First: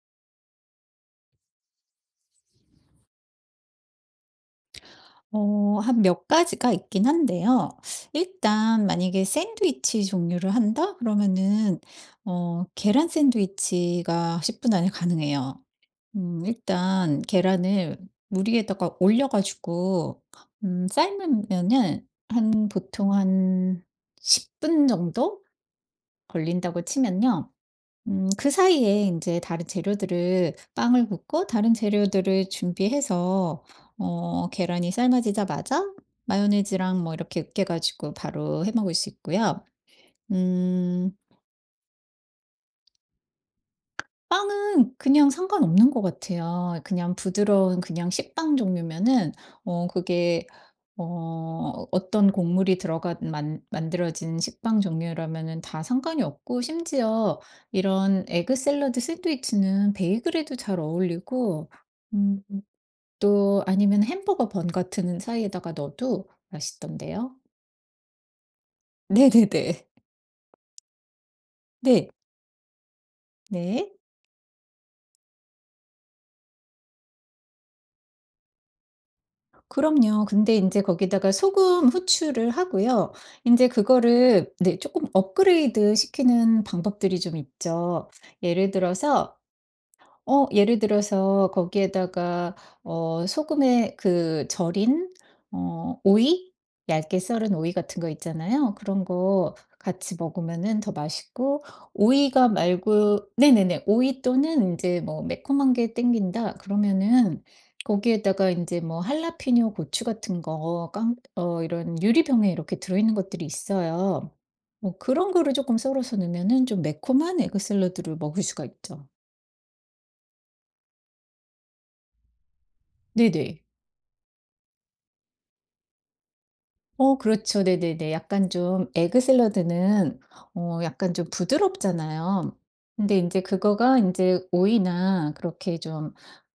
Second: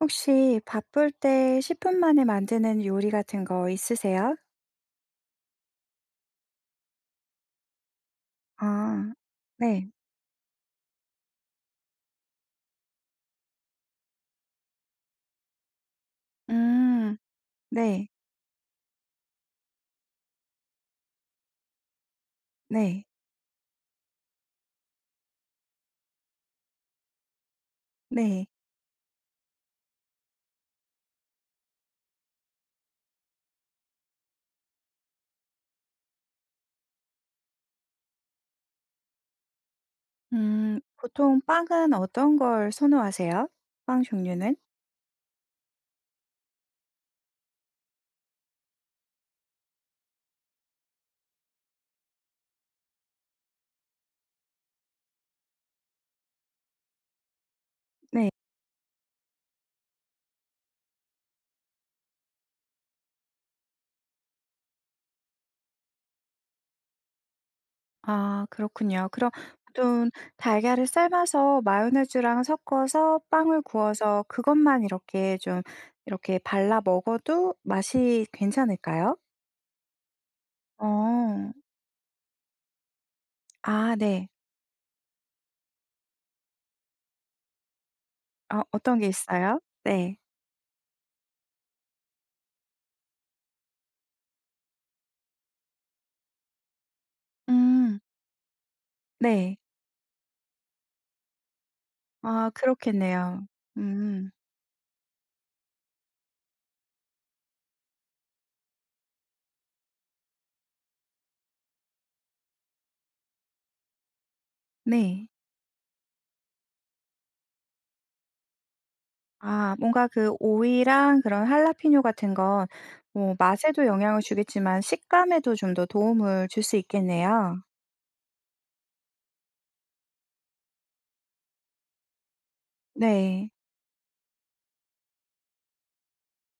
혹시 바쁠 때 10분 만에 만드는 요리 같은 거 있으세요? 어 한 몇 가지가 있긴 한데요. 일단 아, 만약에 네. 샌드위치 종류를 한다? 그러면은 계란 샌드위치가 10분 안에 가능해요. 음, 일단 계란을 네. 물 위에다가 올려 가지고 삶으면은 한 네. 보통 한 10분 정도 걸린다고 치면요. 네. 그 사이에 이제 다른 재료들을 빵을 굽고 다른 재료들을 준비해서 계란이 삶아지자마자 마요네즈랑 뭐 이렇게 으깨 가지고 바로 해 먹을 수 있고요. 음, 음. 보통 빵은 어떤 걸 선호하세요? 빵 종류는? 빵은 그냥 상관없는 것 같아요. 그냥 부드러운 그냥 식빵 종류면은 그게 어떤 곡물이 들어가 만 만들어진 식빵 종류라면은 다 상관이 없고 심지어 이런 네. 에그 샐러드 샌드위치는 베이글에도 잘 어울리고 음 또 아니면 햄버거 번 같은 사이에다가 넣어도 맛있던데요. 아, 그렇군요. 그럼 네네네. 보통 달걀을 삶아서 네. 마요네즈랑 섞어서 빵을 네. 구워서 그것만 이렇게 좀 이렇게 발라 먹어도 맛이 괜찮을까요? 그럼요. 근데 인제 거기다가 어. 소금, 후추를 하고요. 인제 아, 네. 그거를 네 쪼끔 업그레이드 시키는 방법들이 좀 있죠. 아, 예를 어떤 게 들어서 있어요? 네. 예를 들어서 거기에다가 소금에 그 절인 어 오이? 얇게 썰은 오이 음. 같은 거 있잖아요. 그런 거 네. 같이 먹으면은 더 맛있고 오이가 아, 말고 그렇겠네요. 네네네. 오이 음, 또는 이제 뭐 매콤한 게 땡긴다 그러면은 거기에다가 이제 뭐 할라피뇨 고추 같은 거 깡 어 이런 유리병에 이렇게 들어있는 것들이 있어요. 뭐 네. 그런 거를 조금 썰어서 넣으면은 좀 매콤한 에그 샐러드를 먹을 수가 있죠. 아, 뭔가 그 오이랑 그런 할라피뇨 같은 건 뭐 네네. 맛에도 영향을 주겠지만 식감에도 좀 더 도움을 줄 수 어 있겠네요. 그렇죠. 네네네. 약간 좀 에그 샐러드는 약간 좀 부드럽잖아요. 근데 이제 네. 그거가 이제 오이나 그렇게 좀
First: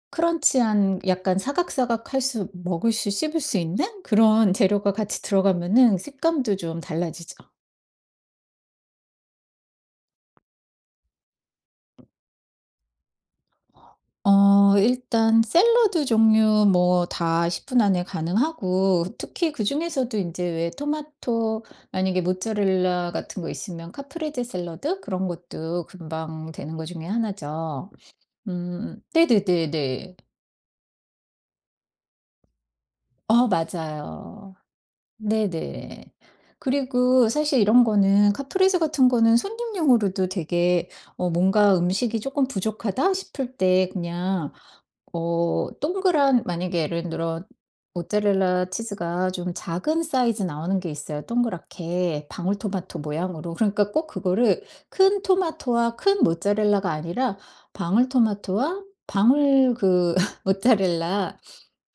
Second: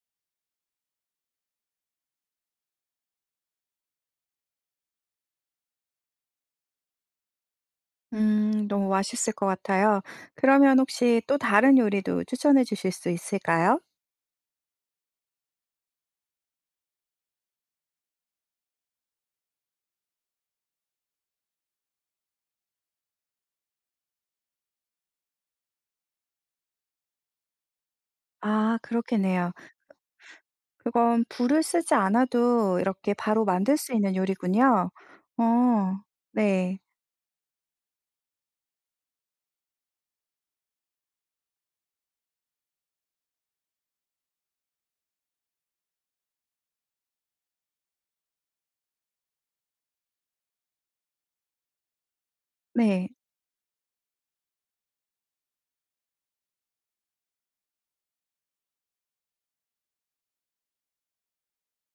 크런치한 약간 사각사각할 수 먹을 수 씹을 수 있는 그런 재료가 같이 들어가면은 식감도 좀 달라지죠. 음, 너무 맛있을 것 같아요. 그러면 혹시 또 다른 요리도 추천해 주실 수 있을까요? 일단 샐러드 종류 뭐 다 10분 안에 가능하고 특히 그중에서도 이제 왜 토마토 만약에 모짜렐라 같은 거 있으면 카프레제 샐러드 그런 것도 금방 되는 거 중에 하나죠. 아, 그렇겠네요. 네네네네. 그건 불을 쓰지 않아도 이렇게 바로 어 만들 수 있는 맞아요. 요리군요. 어, 네네. 네. 그리고 사실 이런 거는 카프리즈 같은 거는 손님용으로도 되게 뭔가 음식이 조금 부족하다 싶을 때 그냥 동그란 만약에 예를 들어 모짜렐라 치즈가 좀 작은 사이즈 나오는 게 있어요, 동그랗게 방울토마토 네. 모양으로. 그러니까 꼭 그거를 큰 토마토와 큰 모짜렐라가 아니라 방울토마토와 방울 그 모짜렐라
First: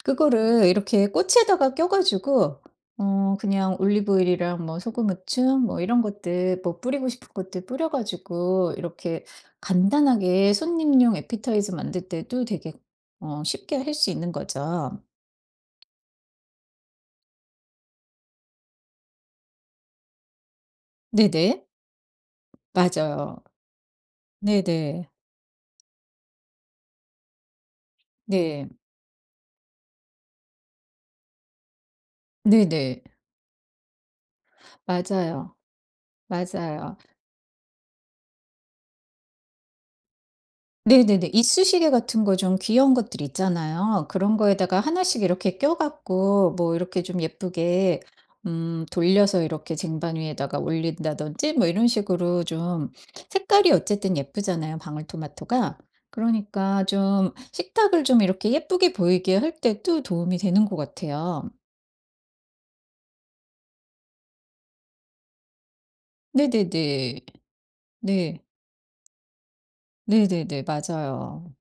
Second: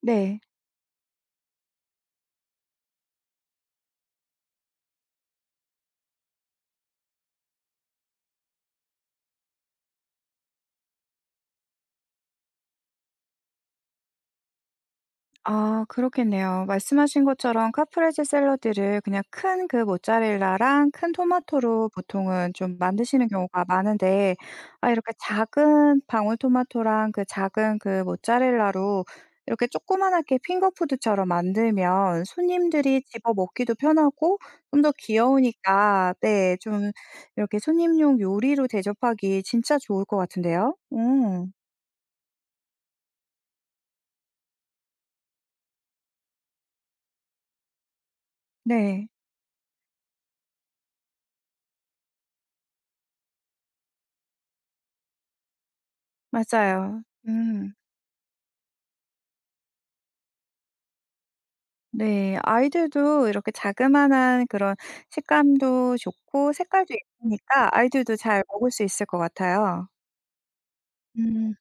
네. 그거를 이렇게 꼬치에다가 껴 가지고 그냥 올리브오일이랑 뭐 소금후추 뭐 이런 것들 뭐 뿌리고 싶은 것들 뿌려 가지고 이렇게 간단하게 손님용 애피타이저 만들 때도 되게 쉽게 할 수 있는 거죠. 아, 그렇겠네요. 말씀하신 것처럼 카프레제 샐러드를 그냥 큰 그 모짜렐라랑 큰 네네. 토마토로 보통은 좀 만드시는 맞아요. 경우가 많은데 아, 네네. 이렇게 작은 방울토마토랑 그 작은 그 네. 모짜렐라로 이렇게 조그만하게 핑거푸드처럼 만들면 손님들이 네네. 집어 먹기도 편하고 좀 더 맞아요. 귀여우니까 네, 좀 맞아요. 이렇게 손님용 요리로 대접하기 진짜 좋을 것 같은데요. 네네네. 음. 이쑤시개 같은 거 좀 귀여운 것들 있잖아요. 그런 거에다가 하나씩 이렇게 껴 갖고 뭐 이렇게 좀 예쁘게 네. 돌려서 이렇게 쟁반 위에다가 올린다든지 뭐 이런 식으로 좀 색깔이 어쨌든 예쁘잖아요, 방울토마토가. 그러니까 맞아요. 좀 음. 식탁을 좀 이렇게 예쁘게 보이게 할 때도 도움이 되는 것 같아요. 네. 아이들도 이렇게 자그마한 그런 식감도 좋고 색깔도 네네네. 예쁘니까 아이들도 네. 잘 먹을 수 있을 것 같아요. 네네네. 맞아요. 음.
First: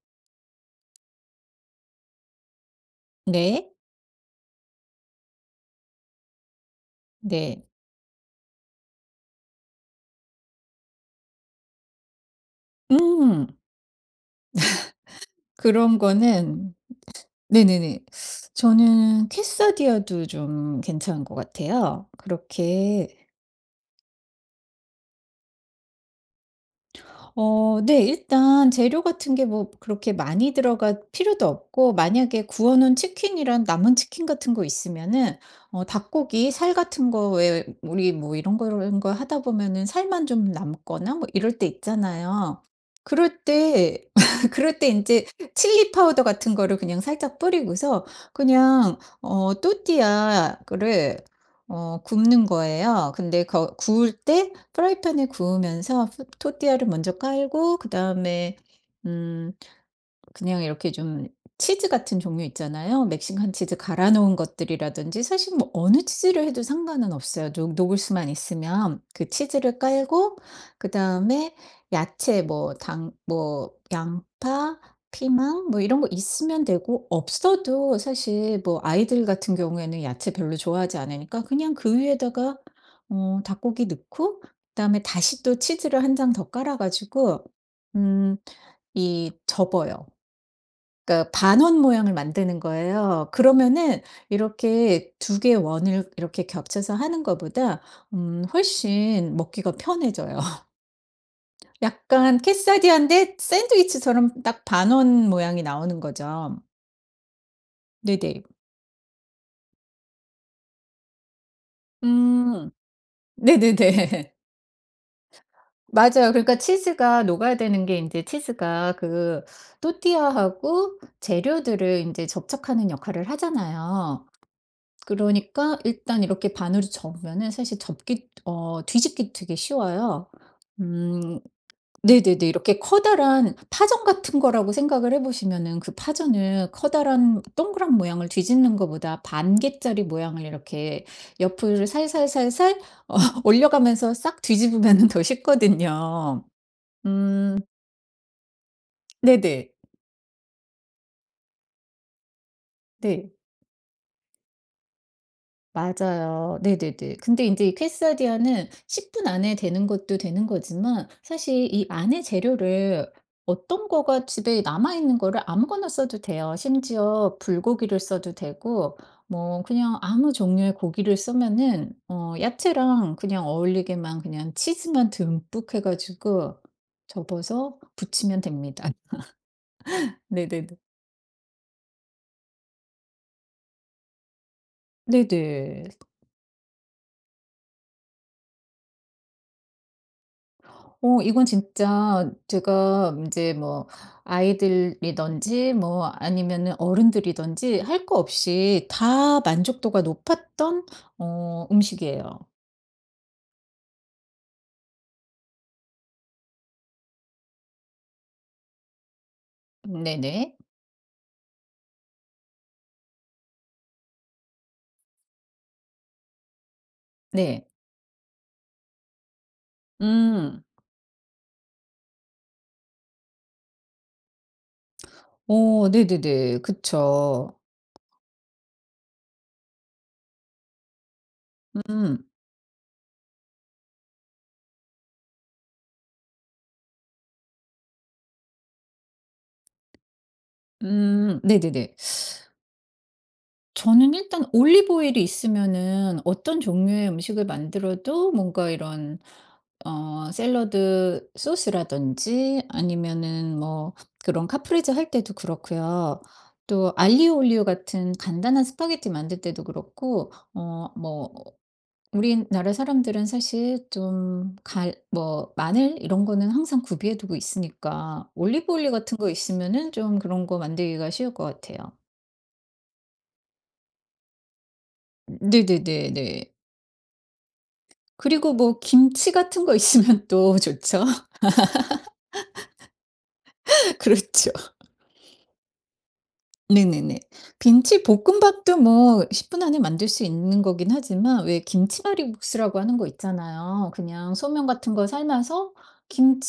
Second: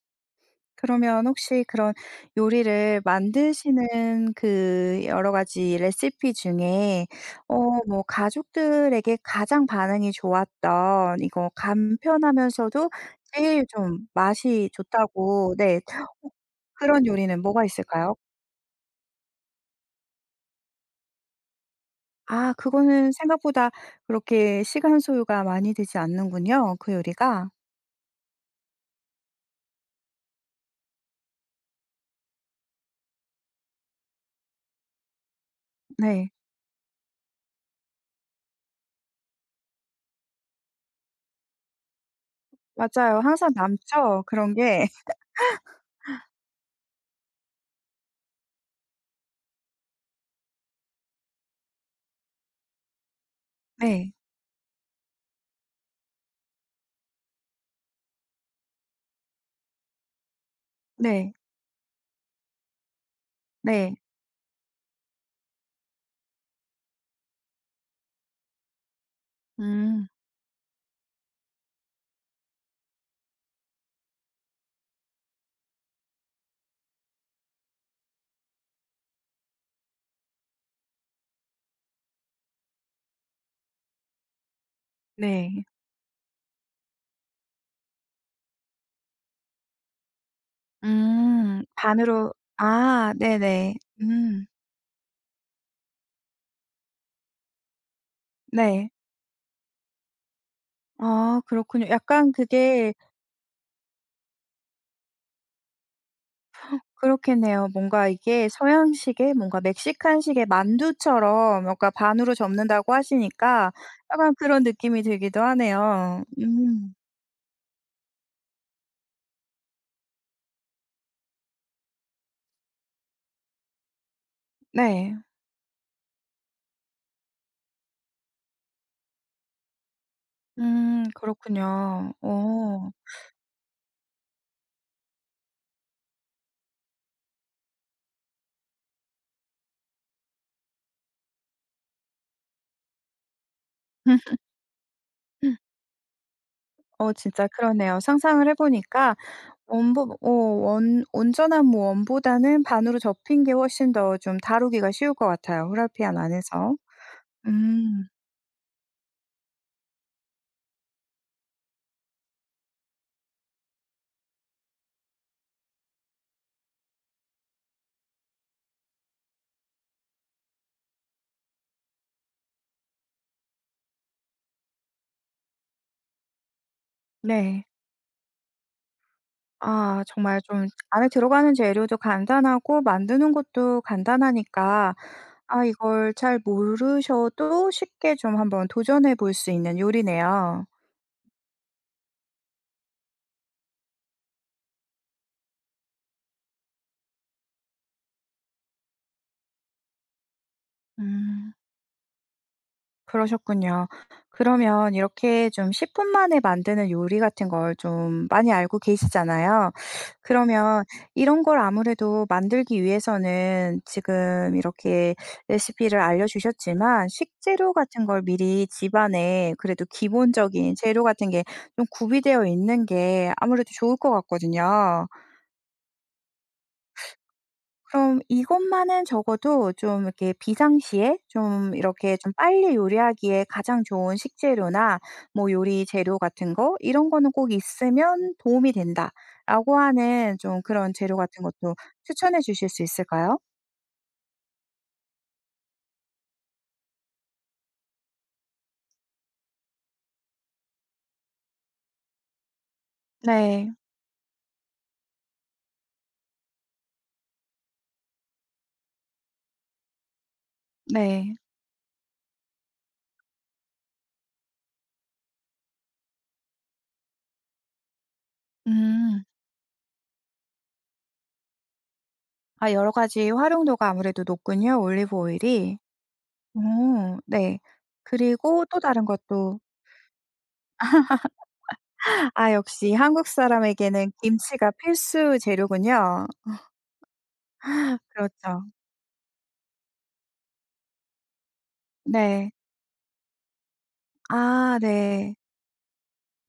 그러면 혹시 그런 요리를 네. 만드시는 그 여러 가지 레시피 중에 네. 어, 뭐 가족들에게 가장 반응이 좋았던 이거 간편하면서도 음. 제일 좀 맛이 좋다고, 네. 그런 어, 거는 그런 요리는 뭐가 네네네. 있을까요? 저는 퀘사디아도 좀 괜찮은 것 같아요. 아, 그렇게 그거는 생각보다 그렇게 시간 소요가 많이 되지 않는군요, 그 요리가. 어 네 일단 재료 같은 게 뭐 그렇게 많이 들어갈 필요도 없고 만약에 구워 놓은 치킨이랑 남은 치킨 같은 거 있으면은 네. 닭고기 살 같은 거에 우리 뭐 이런 거런 거 하다 보면은 살만 좀 남거나 뭐 이럴 때 있잖아요. 맞아요. 그럴 항상 때 남죠, 그런 그럴 게. 때 이 제 칠리 파우더 같은 거를 그냥 살짝 뿌리고서 그냥 또띠아 거를 굽는 거예요. 근데 거 네. 구울 때 프라이팬에 구우면서 토띠아를 먼저 깔고 그다음에 음 그냥 이렇게 좀 네. 치즈 같은 종류 있잖아요. 멕시칸 치즈 네. 갈아 놓은 것들이라든지 사실 뭐 어느 치즈를 해도 상관은 없어요. 녹 녹을 수만 있으면 그 치즈를 음. 깔고 그다음에 야채 뭐 당 뭐 양파, 피망 뭐 이런 거 있으면 되고 없어도 사실 뭐 아이들 같은 경우에는 야채 별로 좋아하지 않으니까 그냥 그 위에다가 닭고기 넣고 그다음에 다시 또 네. 치즈를 한 장 더 깔아 가지고 음 이 접어요. 그러니까 음. 반원 모양을 반으로, 만드는 아, 거예요. 네네. 그러면은 음. 이렇게 두 개의 원을 이렇게 겹쳐서 하는 것보다 네. 훨씬 먹기가 편해져요. 아, 그렇군요. 약간 약간 그게 캐사디아인데 샌드위치처럼 딱 반원 모양이 나오는 거죠. 그렇겠네요. 뭔가 네네. 이게 서양식의 뭔가 멕시칸식의 만두처럼 뭔가 반으로 음. 접는다고 하시니까 네네네. 약간 그런 느낌이 들기도 하네요. 맞아요. 그러니까 음. 치즈가 녹아야 되는 게 이제 치즈가 그 또띠아하고 재료들을 이제 접촉하는 역할을 하잖아요. 네. 그러니까 일단 이렇게 반으로 접으면은 사실 접기 어 뒤집기 되게 쉬워요. 음, 음 그렇군요. 네네네. 이렇게 어. 커다란 파전 같은 거라고 생각을 해 보시면은 그 파전을 커다란 동그란 모양을 뒤집는 것보다 반개짜리 모양을 이렇게 옆을 살살살살 어 올려가면서 싹 뒤집으면은 더 쉽거든요. 어, 진짜 음 그러네요. 상상을 해 보니까 네네. 원보 어 원 온전한 무 원보다는 반으로 네. 접힌 게 훨씬 더 좀 다루기가 쉬울 것 같아요, 후라이팬 맞아요. 안에서. 네네네. 근데 인제 이 음, 퀘사디아는 10분 안에 되는 것도 되는 거지만 사실 이 안에 재료를 어떤 거가 집에 남아있는 거를 아무거나 써도 돼요. 심지어 불고기를 써도 되고 뭐 그냥 아무 종류의 고기를 쓰면은 야채랑 그냥 어울리게만 그냥 치즈만 듬뿍 해 가지고 네. 접어서 부치면 됩니다. 아, 정말 좀 네네네. 안에 들어가는 재료도 간단하고 만드는 것도 간단하니까 아, 네네. 이걸 잘 모르셔도 쉽게 좀 한번 도전해 볼 수 있는 요리네요. 어 이건 진짜 제가 이제 뭐 아이들이든지 뭐 아니면은 어른들이든지 할 거 없이 다 만족도가 높았던 음. 음식이에요. 그러셨군요. 그러면 이렇게 좀 10분 만에 만드는 요리 같은 걸 좀 많이 알고 계시잖아요. 네네. 그러면 이런 걸 아무래도 만들기 위해서는 지금 이렇게 레시피를 알려주셨지만 네. 식재료 같은 걸 미리 집안에 그래도 음. 기본적인 재료 같은 게 좀 구비되어 있는 게 아무래도 좋을 것 같거든요. 어 네네네. 그쵸. 그럼 이것만은 적어도 좀 이렇게 비상시에 좀 이렇게 음. 좀 빨리 요리하기에 가장 좋은 식재료나 뭐 요리 재료 같은 거 이런 거는 꼭 있으면 도움이 된다라고 하는 좀 그런 재료 음. 같은 것도 네네네. 추천해 주실 수 있을까요? 저는 일단 올리브 오일이 있으면은 어떤 종류의 음식을 만들어도 뭔가 이런 샐러드 소스라든지 아니면은 네. 뭐 그런 카프레제 할 때도 그렇고요. 또 알리오 올리오 같은 간단한 스파게티 만들 때도 그렇고 어 뭐 네. 우리나라 사람들은 사실 좀 갈 뭐 마늘 이런 거는 항상 구비해 두고 있으니까 올리브 오일 같은 음. 거 있으면은 좀 그런 거 만들기가 쉬울 것 같아요. 아, 여러 가지 활용도가 아무래도 높군요, 올리브 오일이. 네네네네. 오, 네. 그리고 그리고 뭐 또 다른 김치 것도 같은 거 있으면 또 좋죠. 아, 역시 한국 사람에게는 그렇죠. 김치가 필수 재료군요. 네네네. 김치 그렇죠. 볶음밥도 뭐 10분 안에 만들 수 있는 거긴 하지만 왜 네. 김치말이국수라고 하는 거 있잖아요. 그냥 소면 아, 같은 거 네. 삶아서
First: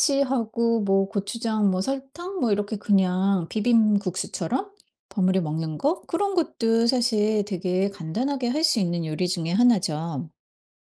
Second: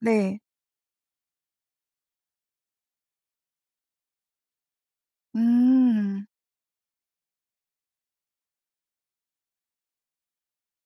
네. 뭐 고추장 뭐 설탕 뭐 이렇게 그냥 비빔국수처럼 버무려 먹는 거? 음. 그런 것도 사실 되게 간단하게 할 수 있는 요리 중에 하나죠.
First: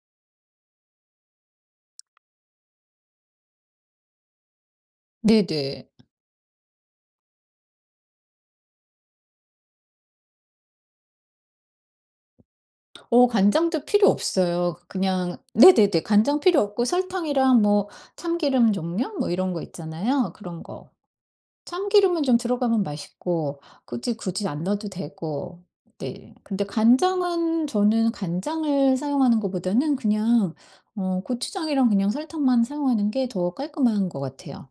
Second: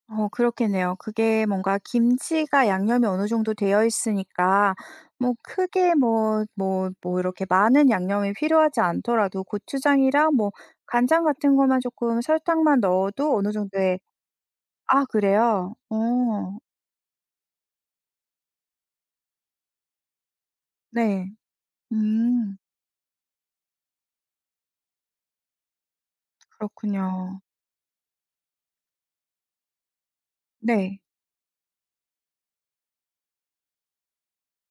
어, 그렇겠네요. 그게 뭔가 김치가 양념이 어느 정도 되어 있으니까 뭐 네네. 크게 뭐 이렇게 많은 양념이 필요하지 않더라도 고추장이랑 뭐 간장 같은 것만 쪼끔 설탕만 어 넣어도 어느 간장도 정도의 필요 없어요. 아, 그냥 그래요? 네네네. 간장 어. 필요 없고 설탕이랑 뭐 참기름 종류 뭐 이런 거 있잖아요. 그런 거. 네. 참기름은 좀 음. 들어가면 맛있고 굳이 굳이 안 넣어도 되고. 네. 근데 그렇군요. 간장은 저는 간장을 사용하는 것보다는 그냥 네. 고추장이랑 그냥 설탕만 사용하는 게 더 깔끔한 것 같아요.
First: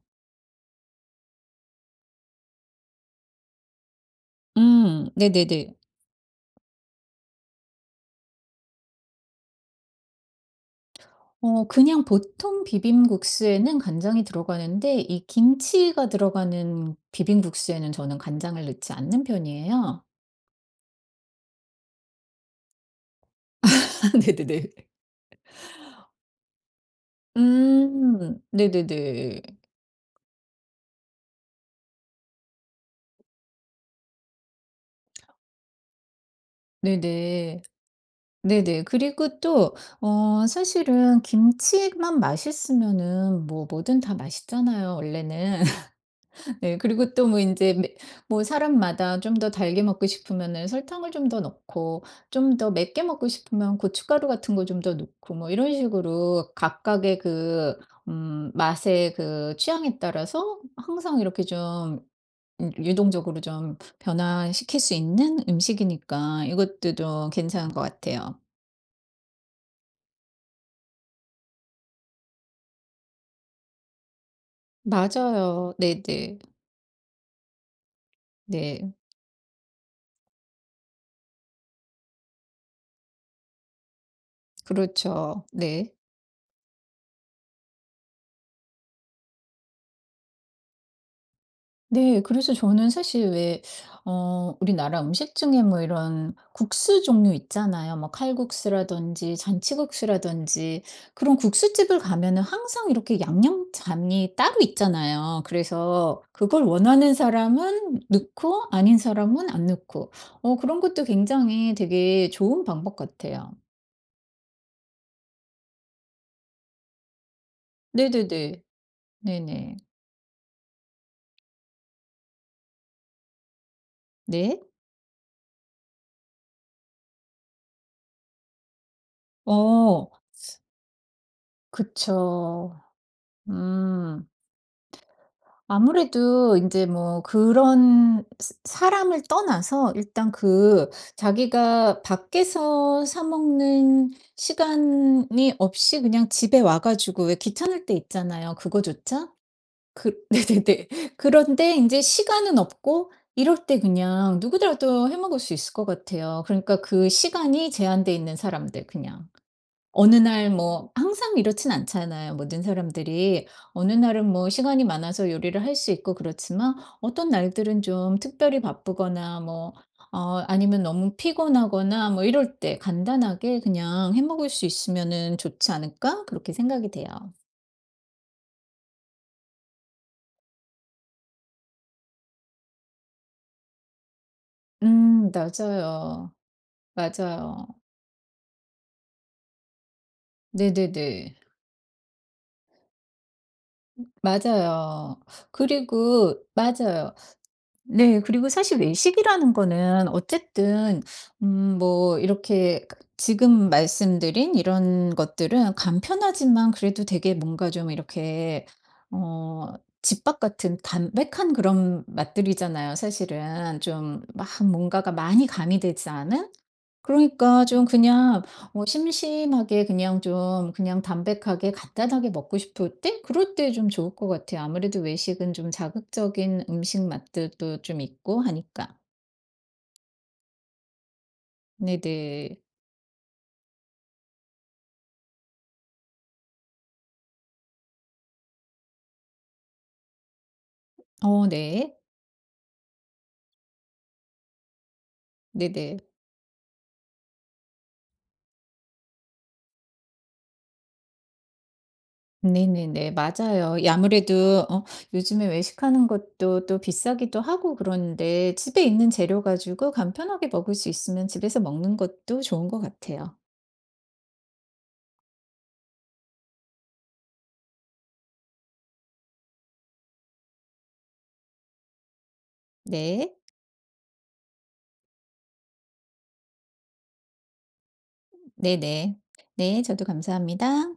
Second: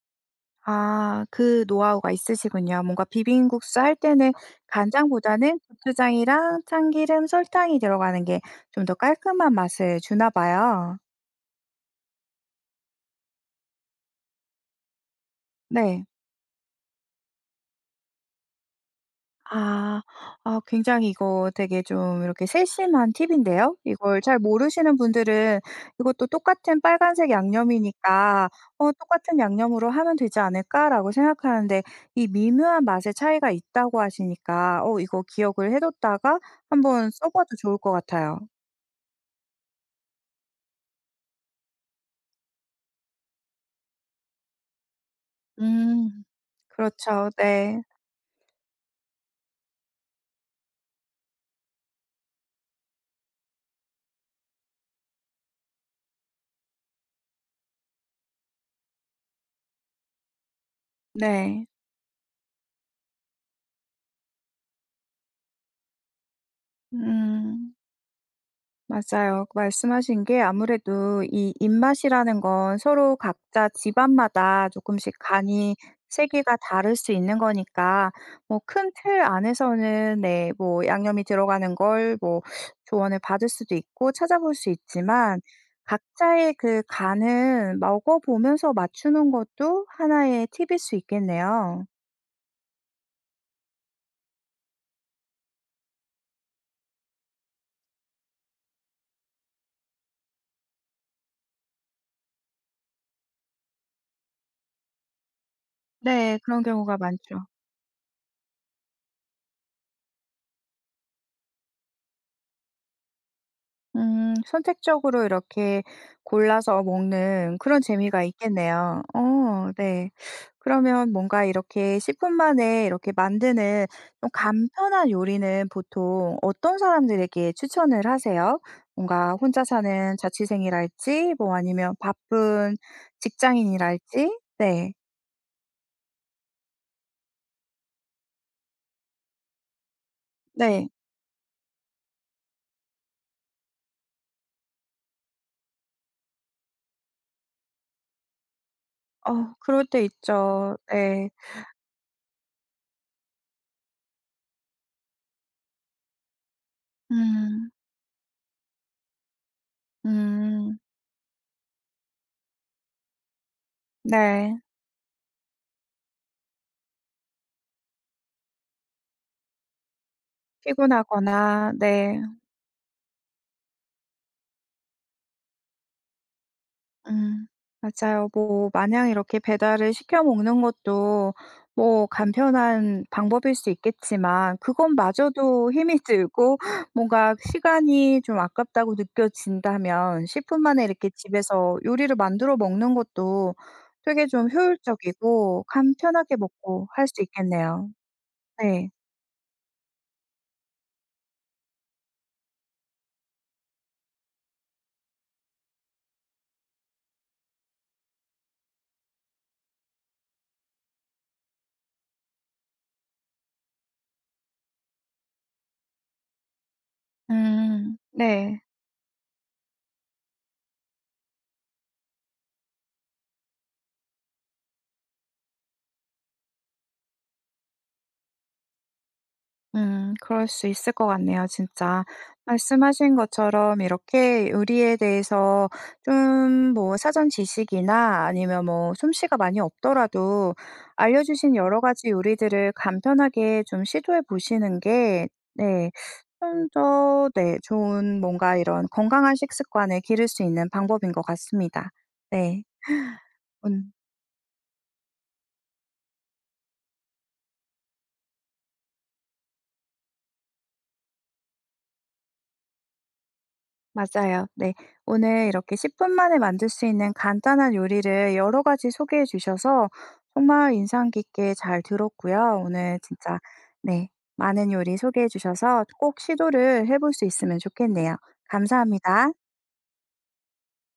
아, 그 노하우가 있으시군요. 뭔가 비빔국수 할 때는 간장보다는 네네네. 고추장이랑 참기름, 설탕이 들어가는 게 좀 더 깔끔한 맛을 주나 봐요. 어 그냥 보통 비빔국수에는 간장이 들어가는데 이 네. 김치가 들어가는 비빔국수에는 저는 간장을 넣지 않는 아. 편이에요. 아, 굉장히 이거 되게 좀 이렇게 세심한 팁인데요. 이걸 잘 네네네. 모르시는 분들은 이것도 똑같은 빨간색 음. 양념이니까 '어, 똑같은 네네네. 양념으로 하면 되지 않을까?'라고 생각하는데 이 미묘한 맛의 차이가 있다고 하시니까 어, 이거 기억을 해 뒀다가 한번 써 봐도 네네. 좋을 것 같아요. 네네. 그리고 또 어 사실은 김치만 맛있으면은 뭐 뭐든 다 맛있잖아요 원래는. 음. 네. 그리고 또 그렇죠. 뭐 이제 네. 매 뭐 사람마다 좀 더 달게 먹고 싶으면은 설탕을 좀 더 넣고 좀 더 맵게 먹고 싶으면 고춧가루 같은 거 좀 더 넣고 뭐 이런 식으로 각각의 그 맛의 그 취향에 따라서 항상 이렇게 네. 좀 유동적으로 좀 변화시킬 수 있는 음식이니까 이것도 좀 괜찮은 음. 것 같아요. 맞아요. 그 말씀하신 게 아무래도 이 입맛이라는 건 서로 각자 집안마다 조금씩 맞아요. 간이 네네. 세기가 다를 수 있는 거니까 뭐 큰 네. 틀 안에서는 네, 뭐 양념이 들어가는 걸 뭐 조언을 받을 수도 있고 찾아볼 수 있지만 그렇죠. 네. 각자의 그 간은 먹어보면서 맞추는 것도 하나의 팁일 수 있겠네요. 네. 그래서 저는 사실 왜 우리나라 음식 중에 뭐 이런 국수 종류 있잖아요. 뭐 칼국수라든지 잔치국수라든지 그런 국수집을 가면은 항상 이렇게 양념장이 따로 있잖아요. 그래서 네, 그걸 그런 경우가 원하는 많죠. 사람은 넣고 아닌 사람은 안 넣고 그런 것도 굉장히 되게 좋은 방법 같아요. 음. 선택적으로 이렇게 골라서 먹는 그런 재미가 네네네. 있겠네요. 어, 네네. 네. 그러면 뭔가 이렇게 10분 만에 이렇게 만드는 좀 네. 간편한 요리는 보통 어떤 사람들에게 추천을 하세요? 뭔가 혼자 사는 어 자취생이랄지 뭐 아니면 그쵸. 바쁜 음. 직장인이랄지. 네. 아무래도 인제 뭐 그런 스 사람을 떠나서 일단 네. 그 자기가 밖에서 사 먹는 시간이 없이 그냥 집에 와 가지고 왜 귀찮을 때 있잖아요 그거조차. 어, 그럴 때 그 있죠. 네네네. 네. 그런데 인제 시간은 없고 이럴 때 그냥 누구더라도 해 먹을 수 있을 것 같아요. 그러니까 그 음. 시간이 제한돼 있는 사람들 그냥. 어느 날 음. 뭐 항상 이렇진 않잖아요, 모든 사람들이. 어느 날은 뭐 네. 시간이 많아서 요리를 할 수 있고 그렇지만 어떤 날들은 좀 특별히 바쁘거나 뭐 아니면 너무 피곤하거나, 피곤하거나 네. 뭐 이럴 때 간단하게 그냥 해 먹을 수 있으면은 좋지 않을까? 그렇게 생각이 돼요. 음. 맞아요. 뭐 마냥 이렇게 배달을 시켜 먹는 것도 뭐 간편한 방법일 수 있겠지만 그것마저도 힘이 맞아요. 들고 뭔가 맞아요. 시간이 좀 아깝다고 느껴진다면 10분 만에 이렇게 네네네. 집에서 요리를 만들어 먹는 것도 되게 좀 맞아요. 효율적이고 그리고 간편하게 먹고 할 맞아요. 수 있겠네요. 네. 그리고 사실 네. 외식이라는 거는 어쨌든 뭐 이렇게 그 지금 말씀드린 이런 것들은 간편하지만 그래도 되게 뭔가 좀 이렇게 어 집밥 같은 담백한 그런 맛들이잖아요 사실은. 좀 막 뭔가가 많이 가미되지 않은? 그러니까 좀 음. 그냥 네. 심심하게 그냥 좀 그냥 담백하게 간단하게 먹고 싶을 때 그럴 때 좀 좋을 것 같아요. 아무래도 외식은 좀 자극적인 음식 맛들도 좀 있고 하니까. 음, 그럴 수 있을 것 같네요, 진짜. 네네. 말씀하신 것처럼 이렇게 요리에 대해서 좀 뭐 사전 지식이나 아니면 뭐 솜씨가 많이 없더라도 알려 어 주신 여러 네. 가지 요리들을 간편하게 좀 시도해 보시는 게 네 네네. 좀 더 네 좋은 뭔가 이런 건강한 식습관을 기를 수 있는 방법인 것 같습니다. 네. 네네네. 맞아요. 오늘 이 아무래도 어 요즘에 외식하는 것도 또 비싸기도 하고 그런데 집에 있는 재료 가지고 간편하게 먹을 수 있으면 집에서 먹는 것도 좋은 것 같아요. 맞아요. 네. 오늘 이렇게 10분 만에 만들 수 있는 간단한 요리를 여러 가지 소개해 주셔서 정말 인상 깊게 잘 들었고요. 오늘 네. 진짜 네. 많은 요리 소개해 주셔서 꼭 시도를 해볼 수 있으면 좋겠네요. 네네. 감사합니다. 네. 저도 감사합니다.